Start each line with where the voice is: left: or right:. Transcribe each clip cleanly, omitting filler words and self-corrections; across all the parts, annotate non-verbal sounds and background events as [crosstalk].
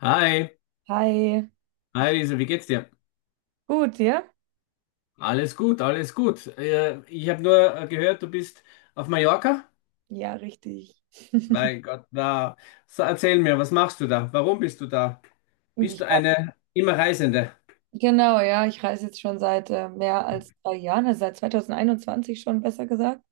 left: Hi,
right: Hi,
left: hi Lisa, wie geht's dir?
right: gut, ja?
left: Alles gut, alles gut. Ich habe nur gehört, du bist auf Mallorca.
right: Ja, richtig.
left: Mein Gott, na, so, erzähl mir, was machst du da? Warum bist du da? Bist
right: Ich,
left: du eine immer Reisende?
right: genau, ja, ich reise jetzt schon seit mehr als drei Jahren, also seit 2021 schon, besser gesagt.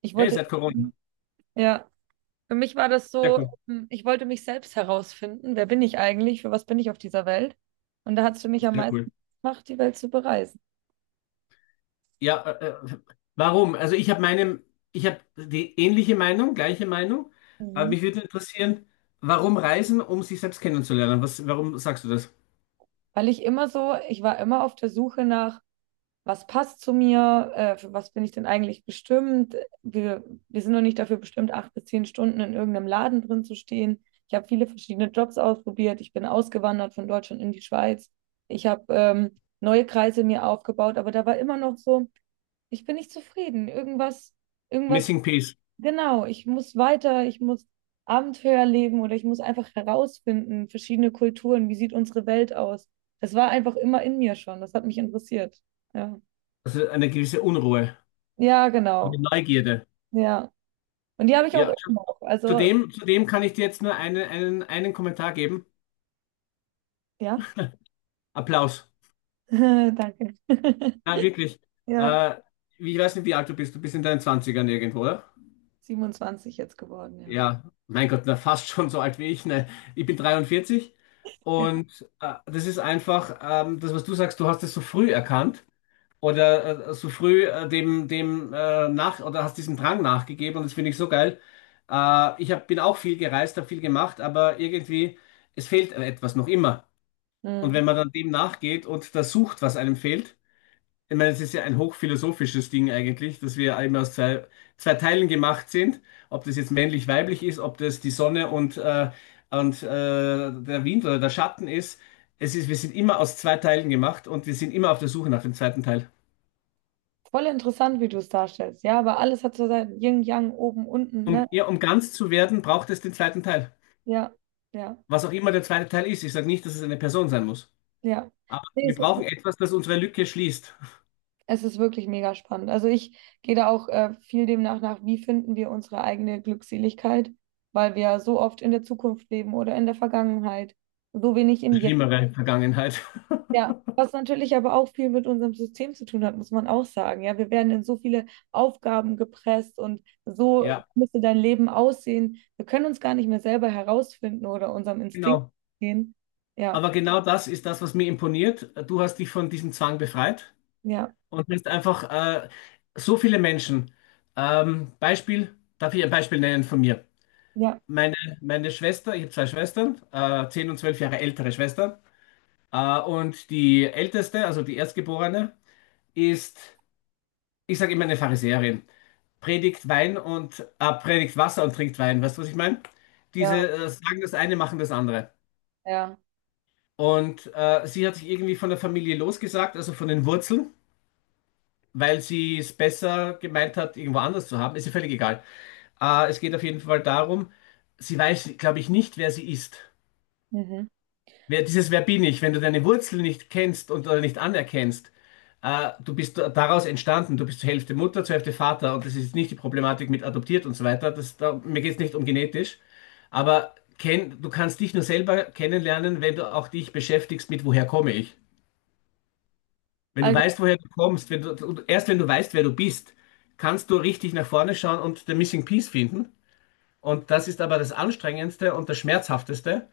right: Ich
left: Hey,
right: wollte,
left: seit Corona.
right: ja, für mich war das
left: Sehr
right: so,
left: cool,
right: ich wollte mich selbst herausfinden, wer bin ich eigentlich, für was bin ich auf dieser Welt? Und da hat es für mich am
left: sehr
right: meisten
left: cool.
right: gemacht, die Welt zu bereisen.
left: Ja, äh, warum? Also ich habe ich habe die gleiche Meinung, aber
right: Mhm.
left: mich würde interessieren, warum reisen, um sich selbst kennenzulernen? Warum sagst du das?
right: Weil ich immer so, ich war immer auf der Suche nach, was passt zu mir, für was bin ich denn eigentlich bestimmt. Wir sind noch nicht dafür bestimmt, 8 bis 10 Stunden in irgendeinem Laden drin zu stehen. Ich habe viele verschiedene Jobs ausprobiert. Ich bin ausgewandert von Deutschland in die Schweiz. Ich habe neue Kreise mir aufgebaut, aber da war immer noch so, ich bin nicht zufrieden. Irgendwas, irgendwas,
left: Missing Peace,
right: genau, ich muss weiter, ich muss Abenteuer leben oder ich muss einfach herausfinden, verschiedene Kulturen, wie sieht unsere Welt aus. Das war einfach immer in mir schon, das hat mich interessiert. Ja.
left: also eine gewisse Unruhe,
right: Ja,
left: eine
right: genau.
left: Neugierde.
right: Ja. Und die habe ich auch
left: Ja,
right: immer noch. Also,
left: zudem, kann ich dir jetzt nur einen Kommentar geben.
right: ja.
left: Applaus.
right: [laughs] Danke.
left: Ja, wirklich.
right: [laughs] Ja,
left: Äh, Ich weiß nicht, wie alt du bist. Du bist in deinen Zwanzigern irgendwo, oder?
right: 27 jetzt geworden, ja.
left: Ja, mein Gott, na, fast schon so alt wie ich. Ne? Ich bin 43
right: Ja.
left: und das ist einfach, das, was du sagst, du hast es so früh erkannt oder so früh dem, dem nach, oder hast diesem Drang nachgegeben, und das finde ich so geil. Bin auch viel gereist, habe viel gemacht, aber irgendwie, es fehlt etwas noch immer. Und
right: Mhm.
left: wenn man dann dem nachgeht und das sucht, was einem fehlt, ich meine, es ist ja ein hochphilosophisches Ding eigentlich, dass wir eben aus zwei Teilen gemacht sind, ob das jetzt männlich-weiblich ist, ob das die Sonne und der Wind oder der Schatten ist. Es ist, wir sind immer aus zwei Teilen gemacht und wir sind immer auf der Suche nach dem zweiten Teil.
right: Voll interessant, wie du es darstellst. Ja, aber alles hat so sein Yin, Yang, oben, unten, ne?
left: Ja, um ganz zu werden, braucht es den zweiten Teil.
right: Ja, ja,
left: Was auch immer der zweite Teil ist. Ich sage nicht, dass es eine Person sein muss.
right: ja.
left: Aber
right: Nee,
left: wir
right: es ist,
left: brauchen etwas, das unsere Lücke schließt.
right: es ist wirklich mega spannend. Also ich gehe da auch viel demnach nach, wie finden wir unsere eigene Glückseligkeit, weil wir so oft in der Zukunft leben oder in der Vergangenheit, so wenig im Jetzt.
left: Schlimmere Vergangenheit. [laughs]
right: Ja, was natürlich aber auch viel mit unserem System zu tun hat, muss man auch sagen. Ja, wir werden in so viele Aufgaben gepresst und so
left: Ja,
right: müsste dein Leben aussehen. Wir können uns gar nicht mehr selber herausfinden oder unserem Instinkt
left: genau.
right: gehen. Ja,
left: Aber genau das ist das, was mir imponiert. Du hast dich von diesem Zwang befreit
right: ja,
left: und bist einfach so viele Menschen. Beispiel, darf ich ein Beispiel nennen von mir?
right: ja,
left: Meine, Meine Schwester, ich habe zwei Schwestern, 10 und 12 Jahre ältere Schwester. Und die älteste, also die Erstgeborene, ist, ich sage immer eine Pharisäerin. Predigt Wein und predigt Wasser und trinkt Wein. Weißt du, was ich meine?
right: ja,
left: Diese sagen das eine, machen das andere.
right: ja.
left: Und sie hat sich irgendwie von der Familie losgesagt, also von den Wurzeln, weil sie es besser gemeint hat, irgendwo anders zu haben. Ist ihr völlig egal. Es geht auf jeden Fall darum, sie weiß, glaube ich, nicht, wer sie ist.
right: Mhm.
left: Wer, dieses Wer bin ich, wenn du deine Wurzel nicht kennst und oder nicht anerkennst, du bist daraus entstanden, du bist zur Hälfte Mutter, zur Hälfte Vater, und das ist nicht die Problematik mit adoptiert und so weiter. Mir geht es nicht um genetisch, aber du kannst dich nur selber kennenlernen, wenn du auch dich beschäftigst mit, woher komme ich. Wenn du
right: Also,
left: weißt, woher du kommst, wenn du, und erst wenn du weißt, wer du bist, kannst du richtig nach vorne schauen und den Missing Piece finden. Und das ist aber das Anstrengendste und das Schmerzhafteste,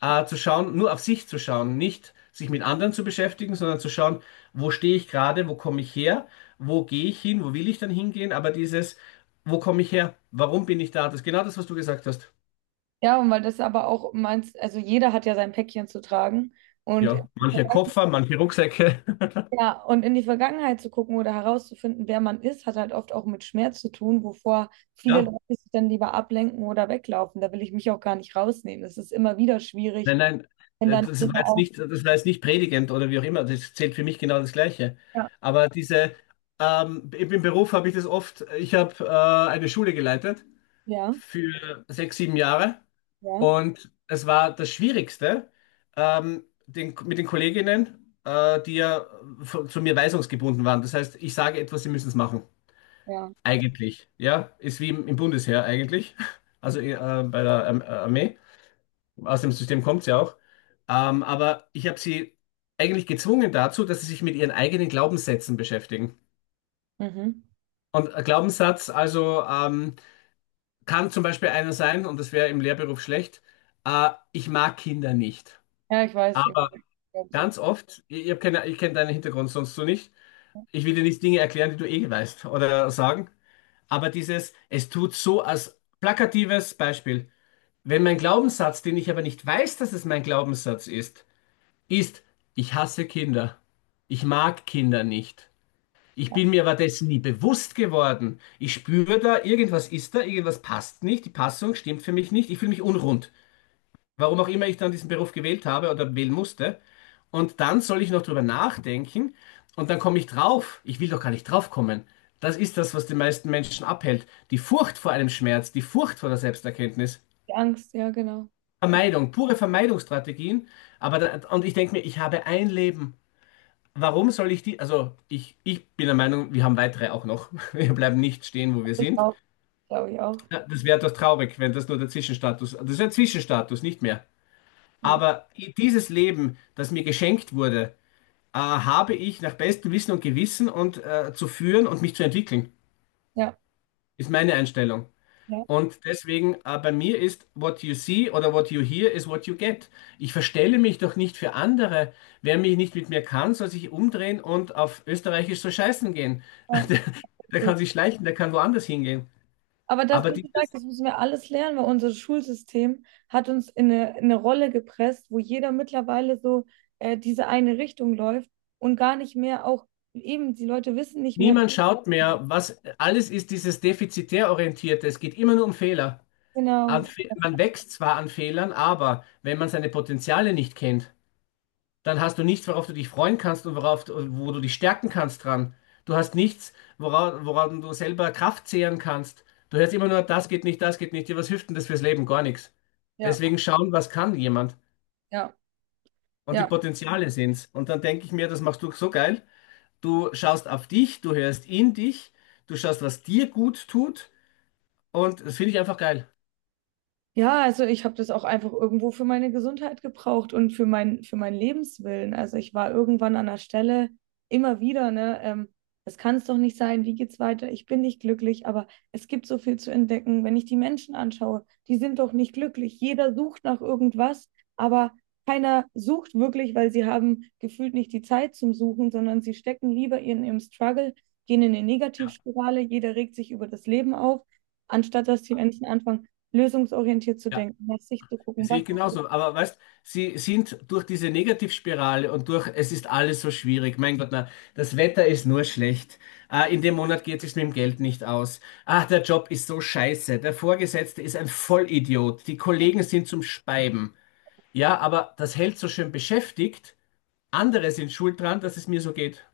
left: zu schauen, nur auf sich zu schauen, nicht sich mit anderen zu beschäftigen, sondern zu schauen, wo stehe ich gerade, wo komme ich her, wo gehe ich hin, wo will ich dann hingehen, aber dieses, wo komme ich her, warum bin ich da, das ist genau das, was du gesagt hast.
right: ja, und weil das aber auch meinst, also jeder hat ja sein Päckchen zu tragen und.
left: Ja, manche Koffer, manche Rucksäcke. [laughs]
right: Ja, und in die Vergangenheit zu gucken oder herauszufinden, wer man ist, hat halt oft auch mit Schmerz zu tun, wovor viele
left: Ja.
right: Leute sich dann lieber ablenken oder weglaufen. Da will ich mich auch gar nicht rausnehmen. Es ist immer wieder schwierig,
left: Nein, nein,
right: wenn dann
left: das war
right: Dinge
left: jetzt
right: auch.
left: nicht, das war jetzt nicht predigend oder wie auch immer, das zählt für mich genau das Gleiche.
right: Ja,
left: Aber diese, im Beruf habe ich das oft, ich habe eine Schule geleitet
right: ja,
left: für 6, 7 Jahre,
right: ja.
left: und es war das Schwierigste, mit den Kolleginnen, die ja zu mir weisungsgebunden waren. Das heißt, ich sage etwas, sie müssen es machen.
right: Ja,
left: Eigentlich, ja, ist wie im Bundesheer eigentlich, [laughs] also bei der Armee. Aus dem System kommt sie auch. Aber ich habe sie eigentlich gezwungen dazu, dass sie sich mit ihren eigenen Glaubenssätzen beschäftigen.
right: mhm.
left: Und ein Glaubenssatz, also kann zum Beispiel einer sein, und das wäre im Lehrberuf schlecht, ich mag Kinder nicht.
right: Ja, ich weiß, ich
left: Aber
right: weiß, ich glaub, so
left: ganz oft, hab keine, ich kenne deinen Hintergrund sonst so nicht, ich will dir nicht Dinge erklären, die du eh weißt oder sagen, aber dieses, es tut so als plakatives Beispiel. Wenn mein Glaubenssatz, den ich aber nicht weiß, dass es mein Glaubenssatz ist, ist, ich hasse Kinder. Ich mag Kinder nicht. Ich bin mir aber dessen nie bewusst geworden. Ich spüre da, irgendwas ist da, irgendwas passt nicht, die Passung stimmt für mich nicht, ich fühle mich unrund. Warum auch immer ich dann diesen Beruf gewählt habe oder wählen musste. Und dann soll ich noch drüber nachdenken und dann komme ich drauf. Ich will doch gar nicht draufkommen. Das ist das, was die meisten Menschen abhält. Die Furcht vor einem Schmerz, die Furcht vor der Selbsterkenntnis.
right: die Angst, ja, genau. Ja,
left: Vermeidung, pure Vermeidungsstrategien. Aber da, und ich denke mir, ich habe ein Leben. Warum soll ich die? Also, ich bin der Meinung, wir haben weitere auch noch. [laughs] Wir bleiben nicht stehen, wo wir
right: glaub ich
left: sind.
right: auch, glaube ich auch.
left: Ja, das wäre doch traurig, wenn das nur der Zwischenstatus, das ist ein Zwischenstatus, nicht mehr.
right: Ja,
left: Aber dieses Leben, das mir geschenkt wurde, habe ich nach bestem Wissen und Gewissen und zu führen und mich zu entwickeln,
right: ja,
left: ist meine Einstellung.
right: ja,
left: Und deswegen, bei mir ist, what you see oder what you hear is what you get. Ich verstelle mich doch nicht für andere. Wer mich nicht mit mir kann, soll sich umdrehen und auf Österreichisch so scheißen gehen.
right: ja.
left: [laughs] Der, Der kann sich schleichen, der kann woanders hingehen.
right: Aber das,
left: Aber
right: wie gesagt,
left: dieses,
right: das müssen wir alles lernen, weil unser Schulsystem hat uns in eine Rolle gepresst, wo jeder mittlerweile so diese eine Richtung läuft und gar nicht mehr auch, eben die Leute wissen nicht mehr.
left: niemand schaut mehr, was alles ist, dieses defizitär orientierte. Es geht immer nur um Fehler.
right: Genau,
left: Man wächst zwar an Fehlern, aber wenn man seine Potenziale nicht kennt, dann hast du nichts, worauf du dich freuen kannst und wo du dich stärken kannst dran. Du hast nichts, woran du selber Kraft zehren kannst. Du hörst immer nur, das geht nicht, das geht nicht. Ja, was hilft denn das fürs Leben? Gar nichts.
right: ja,
left: Deswegen schauen, was kann jemand.
right: ja,
left: Und die
right: ja.
left: Potenziale sind's. Und dann denke ich mir, das machst du so geil. Du schaust auf dich, du hörst in dich, du schaust, was dir gut tut. Und das finde ich einfach geil.
right: Ja, also ich habe das auch einfach irgendwo für meine Gesundheit gebraucht und für mein, für meinen Lebenswillen. Also ich war irgendwann an der Stelle immer wieder, ne, das kann es doch nicht sein, wie geht's weiter? Ich bin nicht glücklich, aber es gibt so viel zu entdecken. Wenn ich die Menschen anschaue, die sind doch nicht glücklich. Jeder sucht nach irgendwas, aber keiner sucht wirklich, weil sie haben gefühlt nicht die Zeit zum Suchen, sondern sie stecken lieber in ihrem Struggle, gehen in eine Negativspirale, jeder regt sich über das Leben auf, anstatt dass die Menschen anfangen lösungsorientiert zu
left: Ja.
right: denken, nach sich zu gucken,
left: Sehe
right: was,
left: ich genauso. Aber weißt, sie sind durch diese Negativspirale und durch, es ist alles so schwierig. Mein Gott, na, das Wetter ist nur schlecht. Ah, in dem Monat geht es sich mit dem Geld nicht aus. Ah, der Job ist so scheiße. Der Vorgesetzte ist ein Vollidiot. Die Kollegen sind zum Speiben. Ja, aber das hält so schön beschäftigt. Andere sind schuld dran, dass es mir so geht.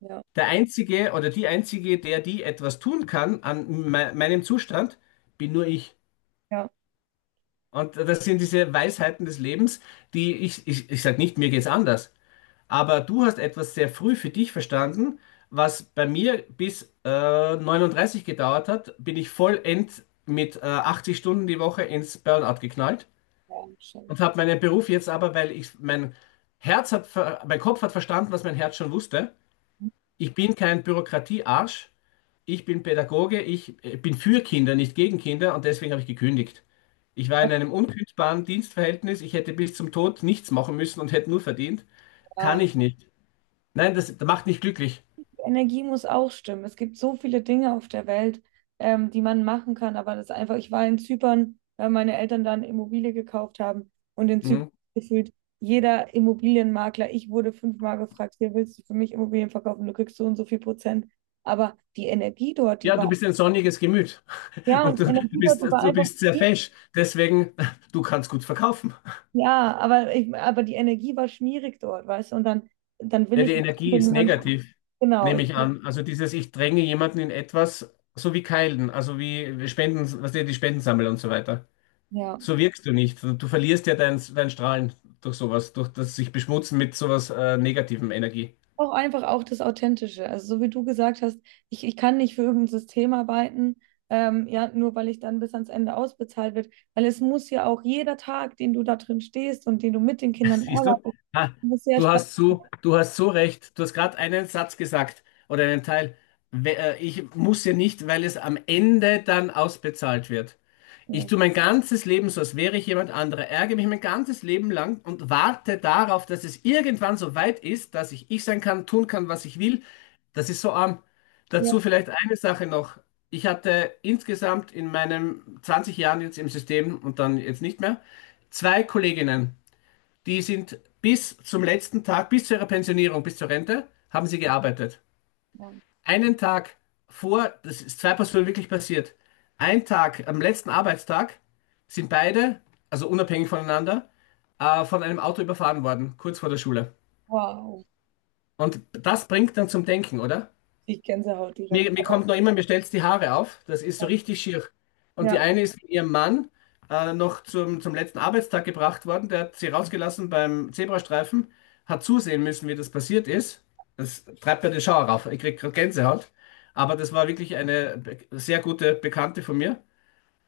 right: ja,
left: Der Einzige oder die Einzige, der die etwas tun kann an me meinem Zustand, bin nur ich.
right: ja,
left: Und das sind diese Weisheiten des Lebens, die ich sage nicht, mir geht's anders, aber du hast etwas sehr früh für dich verstanden, was bei mir bis 39 gedauert hat, bin ich vollend mit 80 Stunden die Woche ins Burnout geknallt
right: ja, scheiße.
left: und habe meinen Beruf jetzt aber, weil ich mein mein Kopf hat verstanden, was mein Herz schon wusste. Ich bin kein Bürokratiearsch, ich bin Pädagoge, ich bin für Kinder, nicht gegen Kinder und deswegen habe ich gekündigt. Ich war in
right: Was?
left: einem unkündbaren Dienstverhältnis, ich hätte bis zum Tod nichts machen müssen und hätte nur verdient. Kann
right: Ja,
left: ich nicht. Nein, das macht nicht glücklich.
right: die Energie muss auch stimmen. Es gibt so viele Dinge auf der Welt, die man machen kann, aber das ist einfach, ich war in Zypern, weil meine Eltern da eine Immobilie gekauft haben und in Zypern
left: Mhm.
right: gefühlt jeder Immobilienmakler, ich wurde fünfmal gefragt, hier willst du für mich Immobilien verkaufen, du kriegst so und so viel Prozent. Aber die Energie dort, die
left: Ja,
right: war,
left: du bist ein sonniges Gemüt [laughs]
right: ja, und
left: und
right: die Energie dort, die war
left: du
right: einfach,
left: bist sehr fesch. Deswegen, du kannst gut verkaufen.
right: ja, aber, aber die Energie war schmierig dort, weißt du? Und dann will
left: Ja, die
right: ich
left: Energie
right: den
left: ist
right: Land,
left: negativ,
right: genau,
left: nehme
right: ich,
left: ich an. Also dieses, ich dränge jemanden in etwas, so wie Keilen, also wie Spenden, was die Spenden sammeln und so weiter.
right: ja.
left: So wirkst du nicht. Du verlierst ja dein Strahlen durch sowas, durch das sich beschmutzen mit sowas negativem Energie.
right: Auch einfach auch das Authentische. Also so wie du gesagt hast, ich kann nicht für irgendein System arbeiten, ja, nur weil ich dann bis ans Ende ausbezahlt wird. Weil es muss ja auch jeder Tag, den du da drin stehst und den du mit den
left: [laughs]
right: Kindern
left: Siehst du?
right: arbeitest,
left: Ah,
right: muss sehr Spaß
left: du hast so recht. Du hast gerade einen Satz gesagt oder einen Teil. Ich muss ja nicht, weil es am Ende dann ausbezahlt wird. Ich
right: machen.
left: tue mein ganzes Leben so, als wäre ich jemand anderer, ärgere mich mein ganzes Leben lang und warte darauf, dass es irgendwann so weit ist, dass ich ich sein kann, tun kann, was ich will. Das ist so arm. Dazu
right: Ja,
left: vielleicht eine Sache noch. Ich hatte insgesamt in meinen 20 Jahren jetzt im System und dann jetzt nicht mehr, zwei Kolleginnen, die sind bis zum letzten Tag, bis zu ihrer Pensionierung, bis zur Rente, haben sie gearbeitet
right: Mann.
left: einen Tag vor, das ist zwei Personen wirklich passiert, einen Tag, am letzten Arbeitstag, sind beide, also unabhängig voneinander, von einem Auto überfahren worden, kurz vor der Schule.
right: Wow,
left: Und das bringt dann zum Denken, oder?
right: ich Gänsehaut direkt.
left: Mir kommt noch immer, mir stellt die Haare auf. Das ist so richtig schier. Und die
right: Ja.
left: eine ist mit ihrem Mann noch zum letzten Arbeitstag gebracht worden. Der hat sie rausgelassen beim Zebrastreifen, hat zusehen müssen, wie das passiert ist. Das treibt mir den Schauer rauf. Ich krieg gerade Gänsehaut. Aber das war wirklich eine sehr gute Bekannte von mir.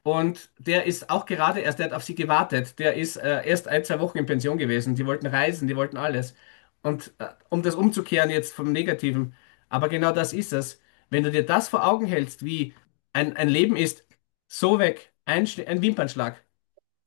left: Und der ist auch gerade erst, der hat auf sie gewartet. Der ist erst ein, zwei Wochen in Pension gewesen. Die wollten reisen, die wollten alles. Und um das umzukehren jetzt vom Negativen, aber genau das ist es. Wenn du dir das vor Augen hältst, wie ein Leben ist, so weg, ein Wimpernschlag.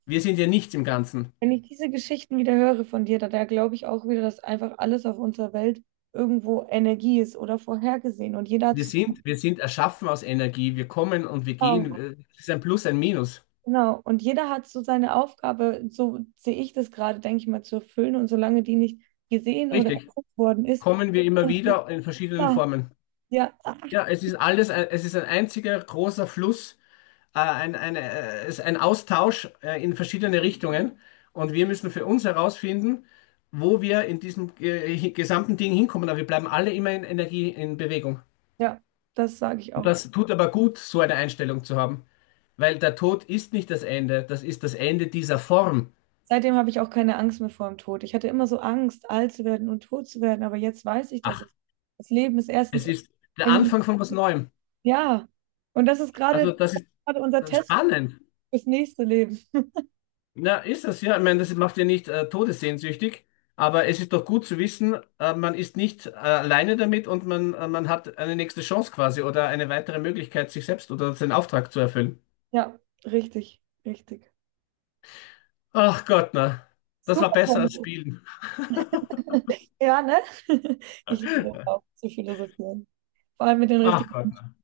left: Wir sind ja nichts im Ganzen.
right: Wenn ich diese Geschichten wieder höre von dir, da glaube ich auch wieder, dass einfach alles auf unserer Welt irgendwo Energie ist oder vorhergesehen. Und jeder hat so,
left: Wir sind erschaffen aus Energie. Wir kommen und wir gehen.
right: genau,
left: Es ist ein Plus, ein Minus.
right: genau. Und jeder hat so seine Aufgabe, so sehe ich das gerade, denke ich mal, zu erfüllen. Und solange die nicht gesehen oder
left: Richtig.
right: erkannt worden ist,
left: Kommen wir immer
right: und so,
left: wieder in verschiedenen
right: ja,
left: Formen.
right: ja,
left: Ja, es ist es ist ein einziger großer Fluss, ein Austausch in verschiedene Richtungen. Und wir müssen für uns herausfinden, wo wir in diesem gesamten Ding hinkommen. Aber wir bleiben alle immer in Energie, in Bewegung.
right: ja, das sage ich
left: Und
right: auch.
left: das tut aber gut, so eine Einstellung zu haben. Weil der Tod ist nicht das Ende, das ist das Ende dieser Form.
right: Seitdem habe ich auch keine Angst mehr vor dem Tod. Ich hatte immer so Angst, alt zu werden und tot zu werden, aber jetzt weiß ich, dass es,
left: Ach,
right: das Leben ist erstens,
left: es ist der
right: ein-
left: Anfang von was Neuem.
right: ja, und das ist
left: Also
right: gerade
left: das ist
right: gerade unser Test.
left: spannend.
right: Fürs nächste Leben.
left: Na, ist das, ja. Ich meine, das macht ja nicht todessehnsüchtig, aber es ist doch gut zu wissen, man ist nicht alleine damit und man hat eine nächste Chance quasi oder eine weitere Möglichkeit, sich selbst oder seinen Auftrag zu erfüllen.
right: Ja, richtig, richtig.
left: Ach Gott, na. Das war
right: Super.
left: besser als
right: Tanz.
left: Spielen.
right: [laughs] Ja, ne? [laughs] Ich liebe es auch zu philosophieren. Vor allem mit den
left: Ach
right: richtigen
left: Gott,
right: Menschen.
left: na.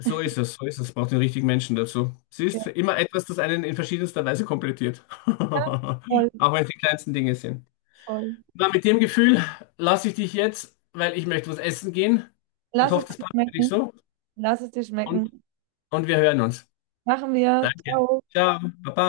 left: So ist es, so ist es. Braucht den richtigen Menschen dazu.
right: Ja,
left: Siehst, immer etwas, das einen in verschiedenster Weise komplettiert. [laughs] Auch
right: voll,
left: wenn es die kleinsten Dinge sind.
right: voll.
left: Na, mit dem Gefühl lasse ich dich jetzt, weil ich möchte was essen gehen und
right: Lass
left: hoffe,
right: es
left: das
right: dir
left: passt für dich
right: schmecken.
left: so.
right: Lass es dir
left: Und
right: schmecken.
left: und wir hören uns.
right: Machen wir.
left: Danke.
right: Ciao.
left: Ciao. Baba.